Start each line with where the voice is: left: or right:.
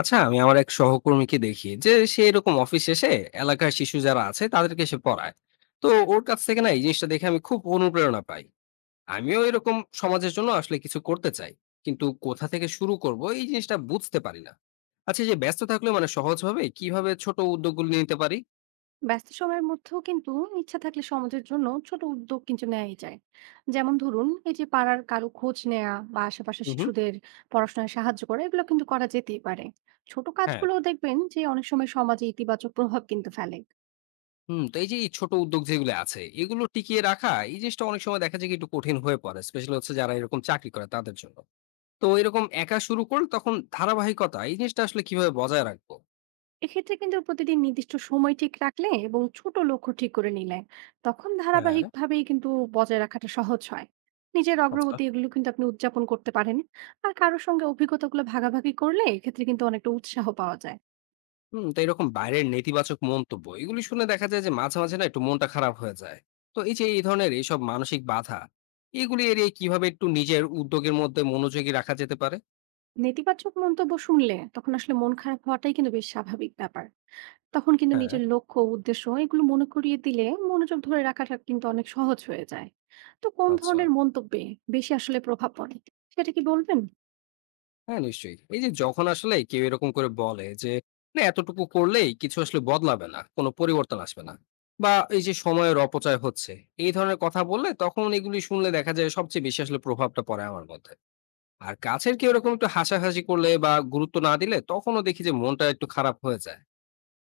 left: আচ্ছা আমি আমার এক সহকর্মীকে দেখি যে সে এরকম অফিস শেষে এলাকার শিশু যারা আছে তাদেরকে সে পড়ায়। তো ওর কাছ থেকে না এই জিনিসটা দেখে আমি খুব অনুপ্রেরণা পাই। আমিও এরকম সমাজের জন্য আসলে কিছু করতে চাই, কিন্তু কোথা থেকে শুরু করব এই জিনিসটা বুঝতে পারি না। আচ্ছা, এই যে ব্যস্ত থাকলে মানে সহজভাবে কিভাবে ছোট উদ্যোগগুলো নিতে পারি?
right: ব্যস্ত সময়ের মধ্যেও কিন্তু ইচ্ছা থাকলে সমাজের জন্য ছোট উদ্যোগ কিন্তু নেওয়াই যায়। যেমন ধরুন, এই যে পাড়ার কারো খোঁজ নেওয়া বা আশেপাশে
left: হুম, হুম।
right: শিশুদের পড়াশোনায় সাহায্য করা, এগুলো কিন্তু করা যেতেই পারে। ছোট
left: হ্যাঁ।
right: কাজগুলো দেখবেন যে অনেক সময় সমাজে ইতিবাচক প্রভাব কিন্তু ফেলে।
left: হুম, তো এই যে এই ছোট উদ্যোগ যেগুলো আছে এগুলো টিকিয়ে রাখা এই জিনিসটা অনেক সময় দেখা যায় কি একটু কঠিন হয়ে পড়ে, স্পেশালি হচ্ছে যারা এরকম চাকরি করে তাদের জন্য। তো এরকম একা শুরু করলে তখন ধারাবাহিকতা এই জিনিসটা আসলে কিভাবে বজায় রাখবো?
right: এক্ষেত্রে কিন্তু প্রতিদিন নির্দিষ্ট সময় ঠিক রাখলে এবং ছোট লক্ষ্য ঠিক করে নিলে তখন
left: হ্যাঁ,
right: ধারাবাহিকভাবেই কিন্তু বজায় রাখাটা সহজ হয়। নিজের
left: আচ্ছা।
right: অগ্রগতি এগুলো কিন্তু আপনি উদযাপন করতে পারেন। আর কারোর সঙ্গে অভিজ্ঞতাগুলো ভাগাভাগি করলে এক্ষেত্রে কিন্তু অনেকটা উৎসাহ পাওয়া যায়।
left: হুম, তো এরকম বাইরের নেতিবাচক মন্তব্য এগুলি শুনে দেখা যায় যে মাঝে, মাঝে না একটু মনটা খারাপ হয়ে যায়। তো এই যে এই ধরনের এইসব মানসিক বাধা এগুলি এড়িয়ে কিভাবে একটু নিজের উদ্যোগের মধ্যে মনোযোগী রাখা যেতে পারে?
right: নেতিবাচক মন্তব্য শুনলে তখন আসলে মন খারাপ হওয়াটাই কিন্তু বেশ স্বাভাবিক ব্যাপার। তখন কিন্তু
left: হ্যাঁ,
right: নিজের লক্ষ্য, উদ্দেশ্য এগুলো মনে করিয়ে দিলে মনোযোগ ধরে রাখাটা কিন্তু অনেক সহজ হয়ে যায়। তো কোন
left: আচ্ছা।
right: ধরনের মন্তব্যে বেশি আসলে প্রভাব পড়ে? সেটা কি বলবেন?
left: হ্যাঁ, নিশ্চয়ই। এই যে যখন আসলে কেউ এরকম করে বলে যে, "না এতটুকু করলেই কিছু আসলে বদলাবে না, কোনো পরিবর্তন আসবে না।" বা এই যে সময়ের অপচয় হচ্ছে, এই ধরনের কথা বললে তখন এগুলি শুনলে দেখা যায় সবচেয়ে বেশি আসলে প্রভাবটা পড়ে আমার মধ্যে। আর কাছের কেউ এরকম একটু হাসাহাসি করলে বা গুরুত্ব না দিলে তখনও দেখি যে মনটা একটু খারাপ হয়ে যায়।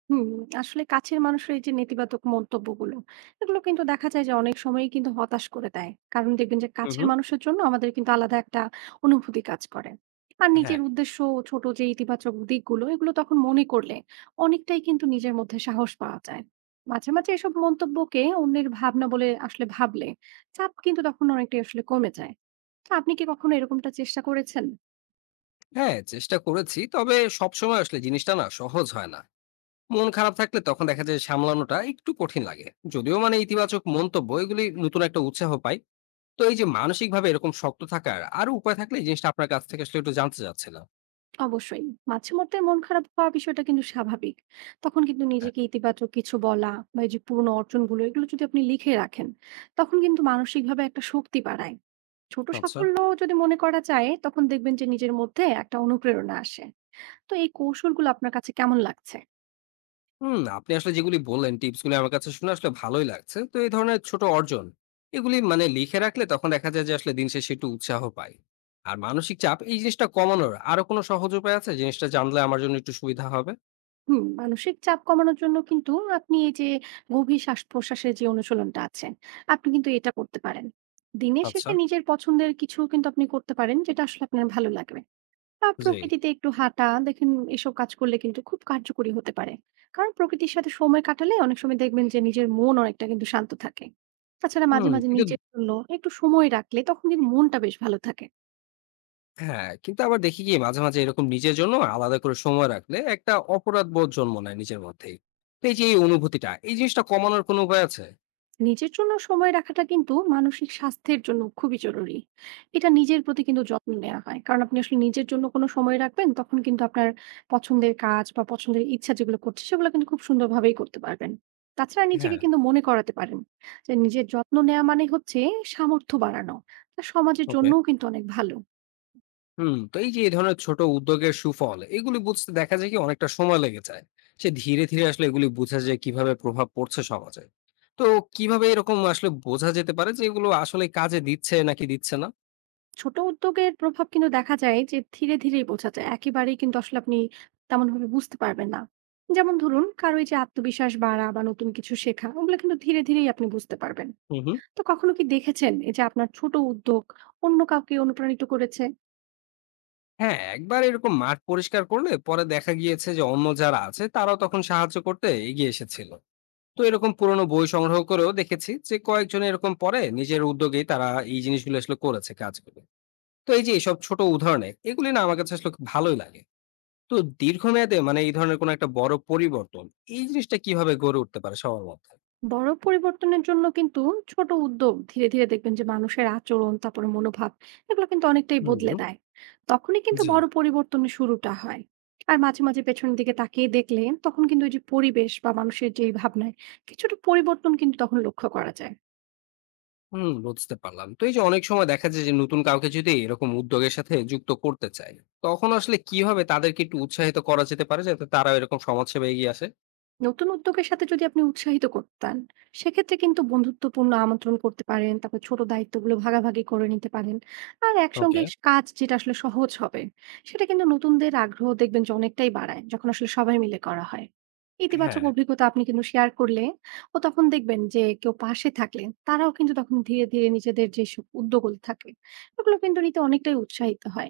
right: হুম, আসলে কাছের মানুষের এই যে নেতিবাচক মন্তব্যগুলো, এগুলো কিন্তু দেখা যায় যে অনেক সময়ই কিন্তু হতাশ করে দেয়। কারণ দেখবেন যে
left: হুম,
right: কাছের
left: হুম।
right: মানুষের জন্য আমাদের কিন্তু আলাদা একটা অনুভূতি কাজ করে। আর নিজের
left: হ্যাঁ,
right: উদ্দেশ্য ও ছোট যে ইতিবাচক দিকগুলো এগুলো তখন মনে করলে অনেকটাই কিন্তু নিজের মধ্যে সাহস পাওয়া যায়। মাঝে, মাঝে এসব মন্তব্যকে অন্যের ভাবনা বলে আসলে ভাবলে চাপ কিন্তু তখন অনেকটাই আসলে কমে যায়। তো আপনি কি কখনো এরকমটা চেষ্টা করেছেন?
left: হ্যাঁ চেষ্টা করেছি। তবে সবসময় আসলে জিনিসটা না সহজ হয় না। মন খারাপ থাকলে তখন দেখা যায় সামলানোটা একটু কঠিন লাগে। যদিও মানে ইতিবাচক মন্তব্য এগুলি নতুন একটা উৎসাহ পাই। তো এই যে মানসিকভাবে এরকম শক্ত থাকার আরো উপায় থাকলে এই জিনিসটা আপনার কাছ থেকে আসলে একটু জানতে চাচ্ছিলাম।
right: অবশ্যই মাঝে মধ্যে মন খারাপ হওয়ার বিষয়টা কিন্তু স্বাভাবিক। তখন কিন্তু
left: হ্যাঁ,
right: নিজেকে ইতিবাচক কিছু বলা বা এই যে পুরনো অর্জনগুলো এগুলো যদি আপনি লিখে রাখেন তখন কিন্তু মানসিকভাবে একটা শক্তি বাড়ায়। ছোট
left: আচ্ছা।
right: সাফল্য যদি মনে করা যায় তখন দেখবেন যে নিজের মধ্যে একটা অনুপ্রেরণা আসে। তো এই কৌশলগুলো আপনার কাছে কেমন লাগছে?
left: হুম, আপনি আসলে যেগুলি বললেন টিপস গুলি আমার কাছে শুনে আসলে ভালোই লাগছে। তো এই ধরনের ছোট অর্জন এগুলি মানে লিখে রাখলে তখন দেখা যায় যে আসলে দিন শেষে একটু উৎসাহ পাই। আর মানসিক চাপ এই জিনিসটা কমানোর আরো কোনো সহজ উপায় আছে? জিনিসটা জানলে আমার জন্য একটু সুবিধা হবে?
right: মানসিক চাপ কমানোর জন্য কিন্তু আপনি এই যে গভীর শ্বাস প্রশ্বাসের যে অনুশীলনটা আছে, আপনি কিন্তু এটা করতে পারেন। দিনের
left: আচ্ছা,
right: শেষে নিজের পছন্দের কিছু কিন্তু আপনি করতে পারেন যেটা আসলে আপনার ভালো লাগবে, বা
left: জি।
right: প্রকৃতিতে একটু হাঁটা দেখেন। এসব কাজ করলে কিন্তু খুব কার্যকরী হতে পারে। কারণ প্রকৃতির সাথে সময় কাটালে অনেক সময় দেখবেন যে নিজের মন অনেকটা কিন্তু শান্ত থাকে। তাছাড়া মাঝে,
left: হুম,
right: মাঝে
left: কিন্তু
right: নিজের জন্য একটু সময় রাখলে তখন কিন্তু মনটা বেশ ভালো থাকে।
left: হ্যাঁ, কিন্তু আবার দেখি কি মাঝে, মাঝে এরকম নিজের জন্য আলাদা করে সময় রাখলে একটা অপরাধবোধ জন্ম নেয় নিজের মধ্যেই। তো এই যে এই অনুভূতিটা, এই জিনিসটা কমানোর কোনো উপায় আছে?
right: নিজের জন্য সময় রাখাটা কিন্তু মানসিক স্বাস্থ্যের জন্য খুবই জরুরি। এটা নিজের প্রতি কিন্তু যত্ন নেওয়া হয়। কারণ আপনি আসলে নিজের জন্য কোনো সময় রাখবেন তখন কিন্তু আপনার পছন্দের কাজ বা পছন্দের ইচ্ছা যেগুলো করছে সেগুলো কিন্তু খুব সুন্দরভাবেই করতে পারবেন। তাছাড়া নিজেকে
left: হ্যাঁ,
right: কিন্তু মনে করাতে পারেন যে নিজের যত্ন নেওয়া মানে হচ্ছে সামর্থ্য বাড়ানো, তা সমাজের
left: ওকে।
right: জন্যও কিন্তু অনেক ভালো।
left: হুম, তো এই যে এই ধরনের ছোট উদ্যোগের সুফল, এগুলি বুঝতে দেখা যায় কি অনেকটা সময় লেগে যায়। সে ধীরে, ধীরে আসলে এগুলি বোঝা যায় কিভাবে প্রভাব পড়ছে সমাজে। তো কিভাবে এরকম আসলে বোঝা যেতে পারে যে এগুলো আসলে কাজে দিচ্ছে নাকি দিচ্ছে না?
right: ছোট উদ্যোগের প্রভাব কিন্তু দেখা যায় যে ধীরে ধীরেই বোঝা যায়, একেবারেই কিন্তু আসলে আপনি তেমন ভাবে বুঝতে পারবেন না। যেমন ধরুন, কারো এই যে আত্মবিশ্বাস বাড়া বা নতুন কিছু শেখা, ওগুলো কিন্তু ধীরে ধীরেই আপনি বুঝতে পারবেন।
left: হুম, হুম।
right: তো কখনো কি দেখেছেন এই যে আপনার ছোট উদ্যোগ অন্য কাউকে অনুপ্রাণিত করেছে?
left: হ্যাঁ, একবার এরকম মাঠ পরিষ্কার করলে পরে দেখা গিয়েছে যে অন্য যারা আছে তারাও তখন সাহায্য করতে এগিয়ে এসেছিল। তো এরকম পুরনো বই সংগ্রহ করেও দেখেছি যে কয়েকজন এরকম পরে নিজের উদ্যোগেই তারা এই জিনিসগুলো আসলে করেছে কাজগুলো। তো এই যে এসব ছোট উদাহরণে এগুলি না আমার কাছে আসলে খুব ভালোই লাগে। তো দীর্ঘমেয়াদে মানে এই ধরনের কোনো একটা বড় পরিবর্তন এই জিনিসটা কিভাবে গড়ে উঠতে পারে সবার মধ্যে?
right: বড় পরিবর্তনের জন্য কিন্তু ছোট উদ্যোগ ধীরে ধীরে দেখবেন যে মানুষের আচরণ, তারপরে মনোভাব এগুলো কিন্তু অনেকটাই বদলে
left: হুম।
right: দেয়। তখনই কিন্তু
left: জি।
right: বড় পরিবর্তনের শুরুটা হয়। আর মাঝে মাঝে পেছনের দিকে তাকিয়ে দেখলে তখন কিন্তু ওই যে পরিবেশ বা মানুষের যেই ভাবনায় কিছুটা পরিবর্তন কিন্তু তখন লক্ষ্য করা যায়।
left: হুম, বুঝতে পারলাম। তো এই যে অনেক সময় দেখা যায় যে নতুন কাউকে যদি এরকম উদ্যোগের সাথে যুক্ত করতে চায়, তখন আসলে কিভাবে তাদেরকে একটু উৎসাহিত করা যেতে পারে যাতে তারা এরকম সমাজসেবা এগিয়ে আসে?
right: নতুন উদ্যোগের সাথে যদি আপনি উৎসাহিত করতেন সেক্ষেত্রে কিন্তু বন্ধুত্বপূর্ণ আমন্ত্রণ করতে পারেন, তারপর ছোট দায়িত্বগুলো ভাগাভাগি করে নিতে পারেন। আর একসঙ্গে
left: ওকে।
right: কাজ যেটা আসলে সহজ হবে, সেটা কিন্তু নতুনদের আগ্রহ দেখবেন যে অনেকটাই বাড়ায় যখন আসলে সবাই মিলে করা হয়। ইতিবাচক
left: হ্যাঁ।
right: অভিজ্ঞতা আপনি কিন্তু শেয়ার করলে ও তখন দেখবেন যে কেউ পাশে থাকলে তারাও কিন্তু তখন ধীরে ধীরে নিজেদের যেসব উদ্যোগগুলো থাকে ওগুলো কিন্তু নিতে অনেকটাই উৎসাহিত হয়।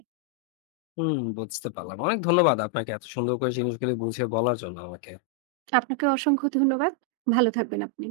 left: হুম, বুঝতে পারলাম। অনেক ধন্যবাদ আপনাকে এত সুন্দর করে জিনিসগুলি বুঝিয়ে বলার জন্য আমাকে।
right: আপনাকে অসংখ্য ধন্যবাদ। ভালো থাকবেন আপনি।